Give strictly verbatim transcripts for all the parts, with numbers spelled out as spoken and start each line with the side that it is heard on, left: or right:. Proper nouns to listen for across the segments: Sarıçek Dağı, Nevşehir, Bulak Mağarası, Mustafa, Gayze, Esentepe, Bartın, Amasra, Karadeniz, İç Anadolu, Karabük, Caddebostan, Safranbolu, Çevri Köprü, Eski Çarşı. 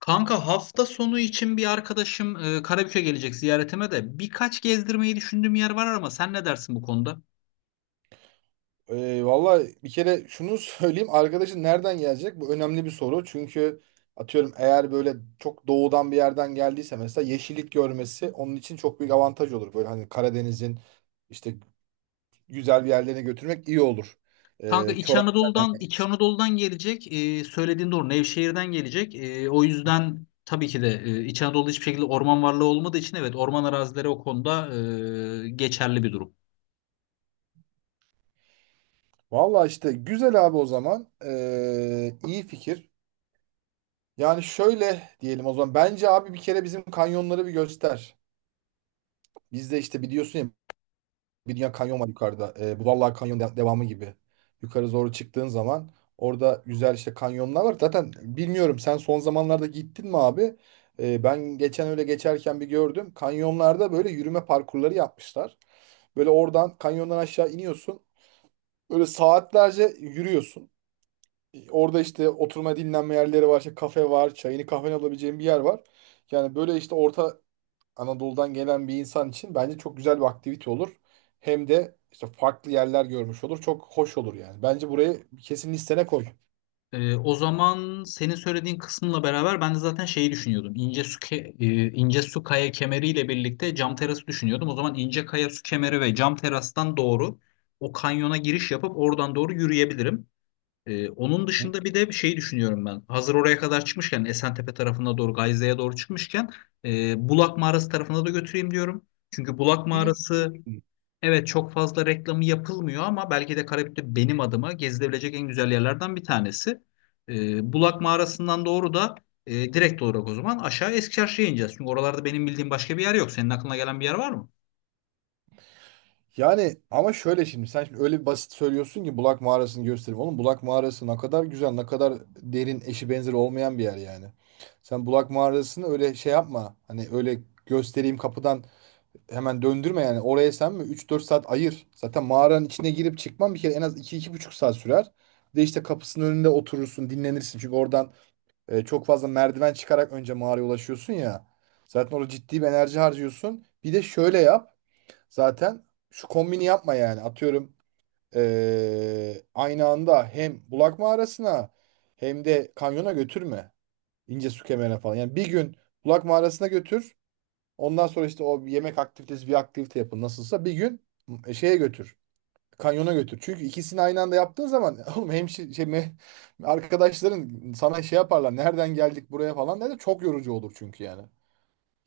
left: Kanka hafta sonu için bir arkadaşım e, Karabük'e gelecek, ziyaretime de birkaç gezdirmeyi düşündüğüm yer var ama sen ne dersin bu konuda?
right: Ee, Valla bir kere şunu söyleyeyim. Arkadaşın nereden gelecek? Bu önemli bir soru. Çünkü atıyorum eğer böyle çok doğudan bir yerden geldiyse mesela yeşillik görmesi onun için çok büyük avantaj olur. Böyle hani Karadeniz'in işte güzel bir yerlerine götürmek iyi olur.
left: Kanka
right: Ee,
left: İç
right: Çorak.
left: Anadolu'dan İç Anadolu'dan gelecek. E, söylediğin doğru. Nevşehir'den gelecek. E, o yüzden tabii ki de e, İç Anadolu'da hiçbir şekilde orman varlığı olmadığı için, evet, orman arazileri o konuda e, geçerli bir durum.
right: Valla işte güzel abi o zaman. Ee, iyi fikir. Yani şöyle diyelim o zaman. Bence abi bir kere bizim kanyonları bir göster. Bizde işte biliyorsun ya, bir dünya kanyon var yukarıda. E, Budallar Kanyon de- devamı gibi. Yukarı doğru çıktığın zaman orada güzel işte kanyonlar var. Zaten bilmiyorum, sen son zamanlarda gittin mi abi? E, ben geçen öyle geçerken bir gördüm. Kanyonlarda böyle yürüme parkurları yapmışlar. Böyle oradan kanyondan aşağı iniyorsun. Böyle saatlerce yürüyorsun. E, Orada işte oturma dinlenme yerleri var. İşte kafe var. Çayını kahveni alabileceğin bir yer var. Yani böyle işte orta Anadolu'dan gelen bir insan için bence çok güzel bir aktivite olur. Hem de işte farklı yerler görmüş olur. Çok hoş olur yani. Bence burayı kesin listene koy.
left: Ee, o zaman senin söylediğin kısmıyla beraber ben de zaten şeyi düşünüyordum. İnce su ke- e, ince su kaya kemeriyle birlikte cam terası düşünüyordum. O zaman ince kaya su kemeri ve cam terastan doğru o kanyona giriş yapıp oradan doğru yürüyebilirim. Ee, onun dışında bir de bir şey düşünüyorum ben. Hazır oraya kadar çıkmışken Esentepe tarafına doğru, Gayze'ye doğru çıkmışken, e, Bulak Mağarası tarafına da götüreyim diyorum. Çünkü Bulak Mağarası, evet, çok fazla reklamı yapılmıyor ama belki de Karabük'te benim adıma gezilebilecek en güzel yerlerden bir tanesi. Ee, Bulak Mağarası'ndan doğru da e, direkt olarak o zaman aşağı Eski Çarşı'ya ineceğiz. Çünkü oralarda benim bildiğim başka bir yer yok. Senin aklına gelen bir yer var mı?
right: Yani ama şöyle, şimdi sen şimdi öyle bir basit söylüyorsun ki Bulak Mağarası'nı göstereyim. Oğlum Bulak Mağarası ne kadar güzel, ne kadar derin, eşi benzeri olmayan bir yer yani. Sen Bulak Mağarası'nı öyle şey yapma. Hani öyle göstereyim kapıdan hemen döndürme yani. Oraya sen mi üç dört saat ayır. Zaten mağaranın içine girip çıkman bir kere en az iki iki buçuk saat sürer. Bir de işte kapısının önünde oturursun, dinlenirsin. Çünkü oradan e, çok fazla merdiven çıkarak önce mağaraya ulaşıyorsun ya. Zaten orada ciddi bir enerji harcıyorsun. Bir de şöyle yap. Zaten şu kombini yapma yani. Atıyorum e, aynı anda hem Bulak Mağarası'na hem de kanyona götürme. İnce su kemerine falan. Yani bir gün Bulak Mağarası'na götür. Ondan sonra işte o yemek aktivitesi bir aktivite yapın nasılsa, bir gün e, şeye götür. Kanyona götür. Çünkü ikisini aynı anda yaptığın zaman oğlum hemşi şey me- arkadaşların sana şey yaparlar. Nereden geldik buraya falan derler. Çok yorucu olur çünkü yani.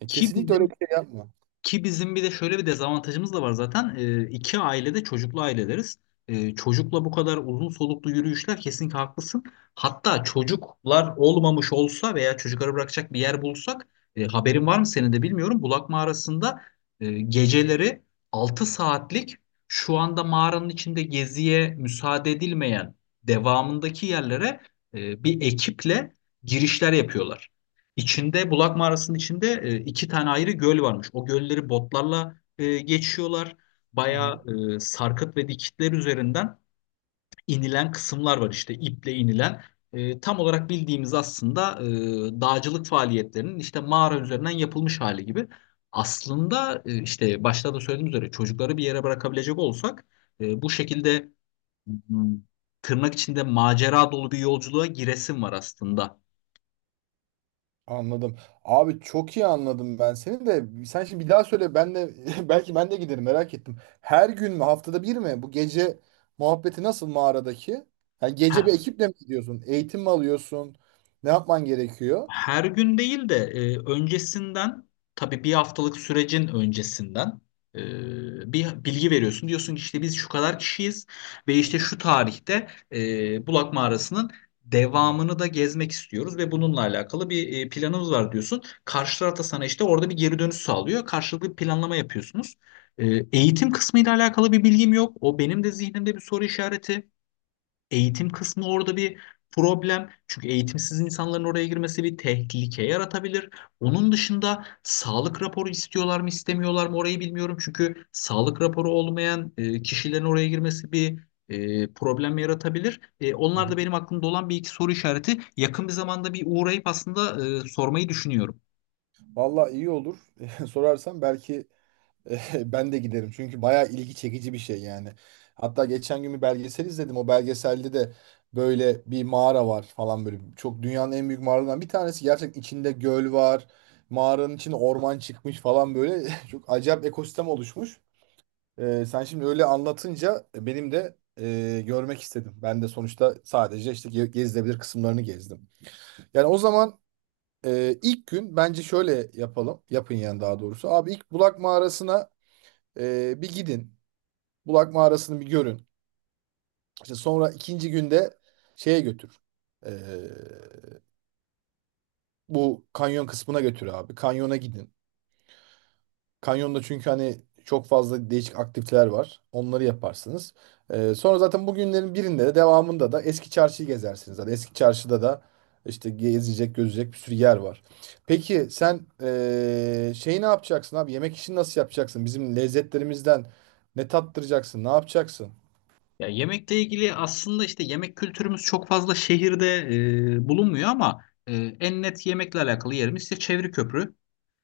right: E,
left: Ki
right: kesinlikle öyle
left: bizim
right: bir şey yapma.
left: Ki bizim bir de şöyle bir dezavantajımız da var zaten. Ee, iki ailede çocuklu aileleriz. Ee, çocukla bu kadar uzun soluklu yürüyüşler, kesinlikle haklısın. Hatta çocuklar olmamış olsa veya çocukları bırakacak bir yer bulsak, e, haberin var mı senin de bilmiyorum. Bulak mağarasında e, geceleri altı saatlik, şu anda mağaranın içinde geziye müsaade edilmeyen devamındaki yerlere e, bir ekiple girişler yapıyorlar. İçinde, Bulak Mağarası'nın içinde e, iki tane ayrı göl varmış. O gölleri botlarla e, geçiyorlar.
right: Hı hı.
left: Bayağı e, sarkıt ve dikitler üzerinden inilen kısımlar var, işte iple inilen. E, tam olarak bildiğimiz aslında e, dağcılık faaliyetlerinin işte mağara üzerinden yapılmış hali gibi. Aslında e, işte başta da söylediğim üzere çocukları bir yere bırakabilecek olsak, e, bu şekilde, m, tırnak içinde macera dolu bir yolculuğa giresim var aslında.
right: Anladım. Abi çok iyi anladım ben seni de. Sen şimdi bir daha söyle, ben de belki ben de giderim, merak ettim. Her gün mü, haftada bir mi? Bu gece muhabbeti nasıl mağaradaki? Yani gece bir
left: Ha,
right: ekiple mi gidiyorsun? Eğitim mi alıyorsun? Ne yapman gerekiyor?
left: her gün değil de e, öncesinden, tabii bir haftalık sürecin öncesinden, e, bir bilgi veriyorsun. Diyorsun ki işte biz şu kadar kişiyiz ve
right: Hı
left: işte
right: hı.
left: şu tarihte e, Bulak Mağarası'nın devamını da gezmek istiyoruz ve bununla alakalı bir e, planımız var diyorsun. Karşı taraf da sana işte orada bir geri dönüş sağlıyor. Karşılıklı bir planlama yapıyorsunuz. E, Eğitim kısmıyla alakalı bir bilgim yok. O benim de zihnimde bir soru işareti. Eğitim kısmı orada bir problem. Çünkü eğitimsiz insanların oraya girmesi bir tehlike yaratabilir. Onun dışında sağlık raporu istiyorlar mı istemiyorlar mı orayı bilmiyorum. Çünkü sağlık raporu olmayan e, kişilerin oraya girmesi bir e, problem yaratabilir. E,
right: Hı
left: onlar
right: hı.
left: da benim aklımda olan bir iki soru işareti. Yakın bir zamanda bir uğrayıp aslında e, sormayı düşünüyorum.
right: Vallahi iyi olur. Sorarsan belki ben de giderim çünkü bayağı ilgi çekici bir şey yani. Hatta geçen gün bir belgesel izledim. O belgeselde de böyle bir mağara var falan böyle. Çok dünyanın en büyük mağaralarından bir tanesi. Gerçekten içinde göl var. Mağaranın içine orman çıkmış falan böyle. Çok acayip ekosistem oluşmuş. Ee, sen şimdi öyle anlatınca benim de e, görmek istedim. Ben de sonuçta sadece işte ge- gezilebilir kısımlarını gezdim. Yani o zaman e, ilk gün bence şöyle yapalım. Yapın yani daha doğrusu. Abi ilk Bulak Mağarası'na e, bir gidin. Bulak mağarasını bir görün. İşte sonra ikinci günde şeye götür. Ee, Bu kanyon kısmına götür abi. Kanyona gidin. Kanyonda çünkü hani çok fazla değişik aktiviteler var. Onları yaparsınız. Ee, sonra zaten bugünlerin birinde de devamında da eski çarşıyı gezersiniz. Zaten eski çarşıda da işte gezecek, gözecek bir sürü yer var. Peki sen ee, şeyi ne yapacaksın abi? Yemek işini nasıl yapacaksın? Bizim lezzetlerimizden ne tattıracaksın? Ne yapacaksın?
left: Ya, yemekle ilgili aslında işte yemek kültürümüz çok fazla şehirde e, bulunmuyor ama e, en net yemekle alakalı yerimiz işte Çevri Köprü.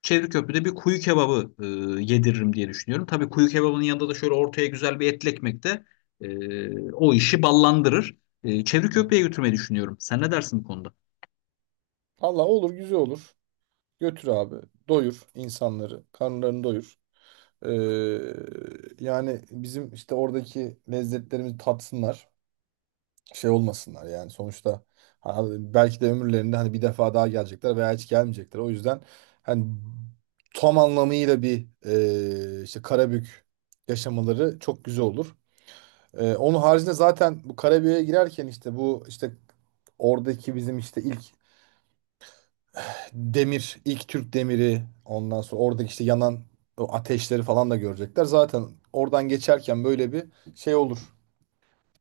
left: Çevri Köprü'de bir kuyu kebabı e, yediririm diye düşünüyorum. Tabii kuyu kebabının yanında da şöyle ortaya güzel bir etli ekmek de e, o işi ballandırır. E, Çevri Köprü'ye
right: Hı.
left: götürmeyi düşünüyorum. Sen ne dersin bu konuda?
right: Valla olur, güzel olur. Götür abi. Doyur insanları. Karnlarını doyur. Ee, yani bizim işte oradaki lezzetlerimizi tatsınlar. Şey olmasınlar yani sonuçta, ha, belki de ömürlerinde hani bir defa daha gelecekler veya hiç gelmeyecekler. O yüzden hani tam anlamıyla bir e, işte Karabük yaşamaları çok güzel olur. Ee, onun haricinde zaten bu Karabük'e girerken işte bu işte oradaki bizim işte ilk demir, ilk Türk demiri, ondan sonra oradaki işte yanan o ateşleri falan da görecekler. Zaten oradan geçerken böyle bir şey olur.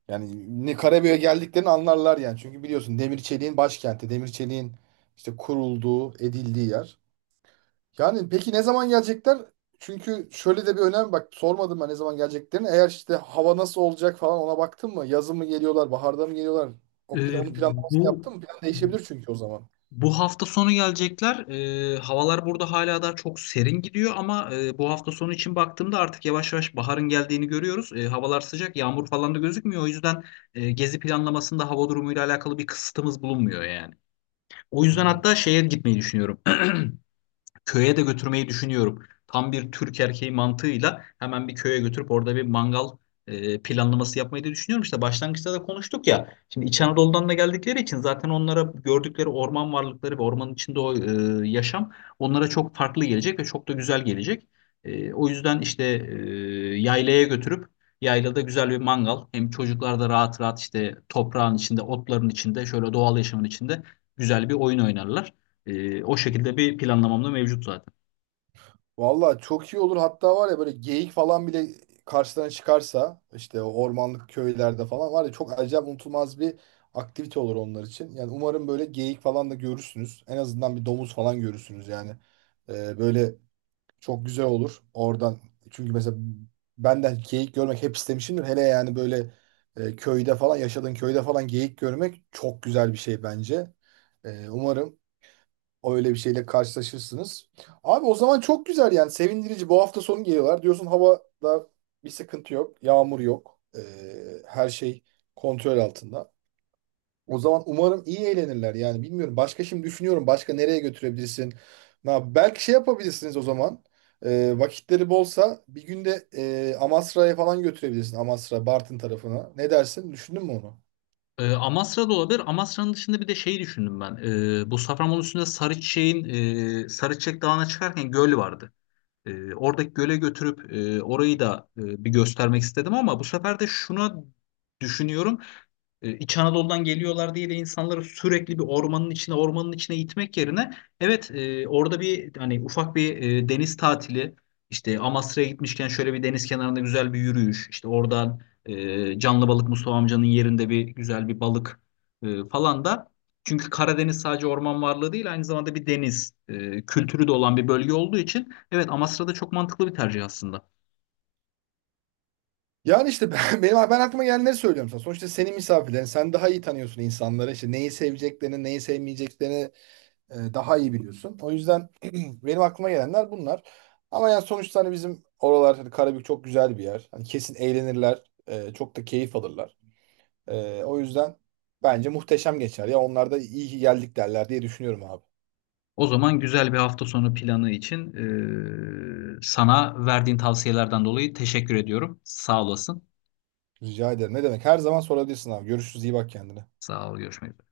right: Yani ne Karabük'e geldiklerini anlarlar yani. Çünkü biliyorsun demir çeliğin başkenti, demir çeliğin işte kurulduğu, edildiği yer. Yani peki ne zaman gelecekler? Çünkü şöyle de bir önem, bak sormadım ben ne zaman geleceklerini. Eğer işte hava nasıl olacak falan, ona baktın mı? Yazın mı geliyorlar, baharda mı geliyorlar? O
left: E,
right: plan, onun
left: bu
right: planlamasını yaptın mı? Plan değişebilir çünkü o zaman.
left: Bu hafta sonu gelecekler. Ee, havalar burada hala da çok serin gidiyor ama e, bu hafta sonu için baktığımda artık yavaş yavaş baharın geldiğini görüyoruz. Ee, havalar sıcak, yağmur falan da gözükmüyor. O yüzden e, gezi planlamasında hava durumuyla alakalı bir kısıtımız bulunmuyor yani. O yüzden
right: Hmm.
left: hatta şeye gitmeyi düşünüyorum. Köye de götürmeyi düşünüyorum. Tam bir Türk erkeği mantığıyla hemen bir köye götürüp orada bir mangal e, planlaması yapmayı da düşünüyorum. İşte başlangıçta da konuştuk ya. Şimdi İç Anadolu'dan da geldikleri için zaten onlara gördükleri orman varlıkları ve ormanın içinde o e, yaşam onlara çok farklı gelecek ve çok da güzel gelecek. E, o yüzden işte e, yaylaya götürüp yaylada güzel bir mangal, hem çocuklar da rahat rahat işte toprağın içinde, otların içinde, şöyle doğal yaşamın içinde güzel bir oyun oynarlar. E, o şekilde bir planlamam da mevcut zaten.
right: Valla çok iyi olur. Hatta var ya böyle geyik falan bile karşılarına çıkarsa işte o ormanlık köylerde falan var ya, çok acayip unutulmaz bir aktivite olur onlar için. Yani umarım böyle geyik falan da görürsünüz. En azından bir domuz falan görürsünüz yani. Ee, böyle çok güzel olur oradan. Çünkü mesela ben de geyik görmek hep istemişimdir. Hele yani böyle e, köyde falan yaşadığın köyde falan geyik görmek çok güzel bir şey bence. Ee, umarım. Öyle bir şeyle karşılaşırsınız. Abi o zaman çok güzel yani, sevindirici. Bu hafta sonu geliyorlar. Diyorsun havada bir sıkıntı yok. Yağmur yok. Ee, her şey kontrol altında. O zaman umarım iyi eğlenirler yani bilmiyorum. Başka şimdi düşünüyorum. Başka nereye götürebilirsin? Na, belki şey yapabilirsiniz o zaman. Ee, vakitleri bolsa bir günde e, Amasra'ya falan götürebilirsin. Amasra, Bartın tarafına. Ne dersin? Düşündün mü onu?
left: E, Amasra da olabilir. Amasra'nın dışında bir de şey düşündüm ben. E, bu Safranbolu üstünde Sarıçek'in e, Sarıçek Dağı'na çıkarken göl vardı. E, oradaki göle götürüp e, orayı da e, bir göstermek istedim ama bu sefer de şuna düşünüyorum. e, İç Anadolu'dan geliyorlar diye de insanları sürekli bir ormanın içine ormanın içine itmek yerine, evet, e, orada bir hani ufak bir e, deniz tatili, işte Amasra'ya gitmişken şöyle bir deniz kenarında güzel bir yürüyüş, işte oradan e, canlı balık Mustafa amcanın yerinde bir güzel bir balık e, falan da, çünkü Karadeniz sadece orman varlığı değil, aynı zamanda bir deniz e, kültürü de olan bir bölge olduğu için, evet, Amasra'da çok mantıklı bir tercih aslında.
right: Yani işte ben, benim, ben aklıma gelenleri söylüyorum sana. Sonuçta senin misafirlerin. Sen daha iyi tanıyorsun insanları. İşte neyi seveceklerini, neyi sevmeyeceklerini e, daha iyi biliyorsun. O yüzden benim aklıma gelenler bunlar. Ama yani sonuçta hani bizim oralar, hani Karabük çok güzel bir yer. Hani kesin eğlenirler, e, çok da keyif alırlar. E, o yüzden bence muhteşem geçer. Ya onlar da iyi ki geldik derler diye düşünüyorum abi.
left: O zaman güzel bir hafta sonu planı için e, sana verdiğin tavsiyelerden dolayı teşekkür ediyorum. Sağ olasın.
right: Rica ederim. Ne demek? Her zaman sorabilirsin abi. Görüşürüz. İyi bak kendine.
left: Sağ ol, görüşmek üzere.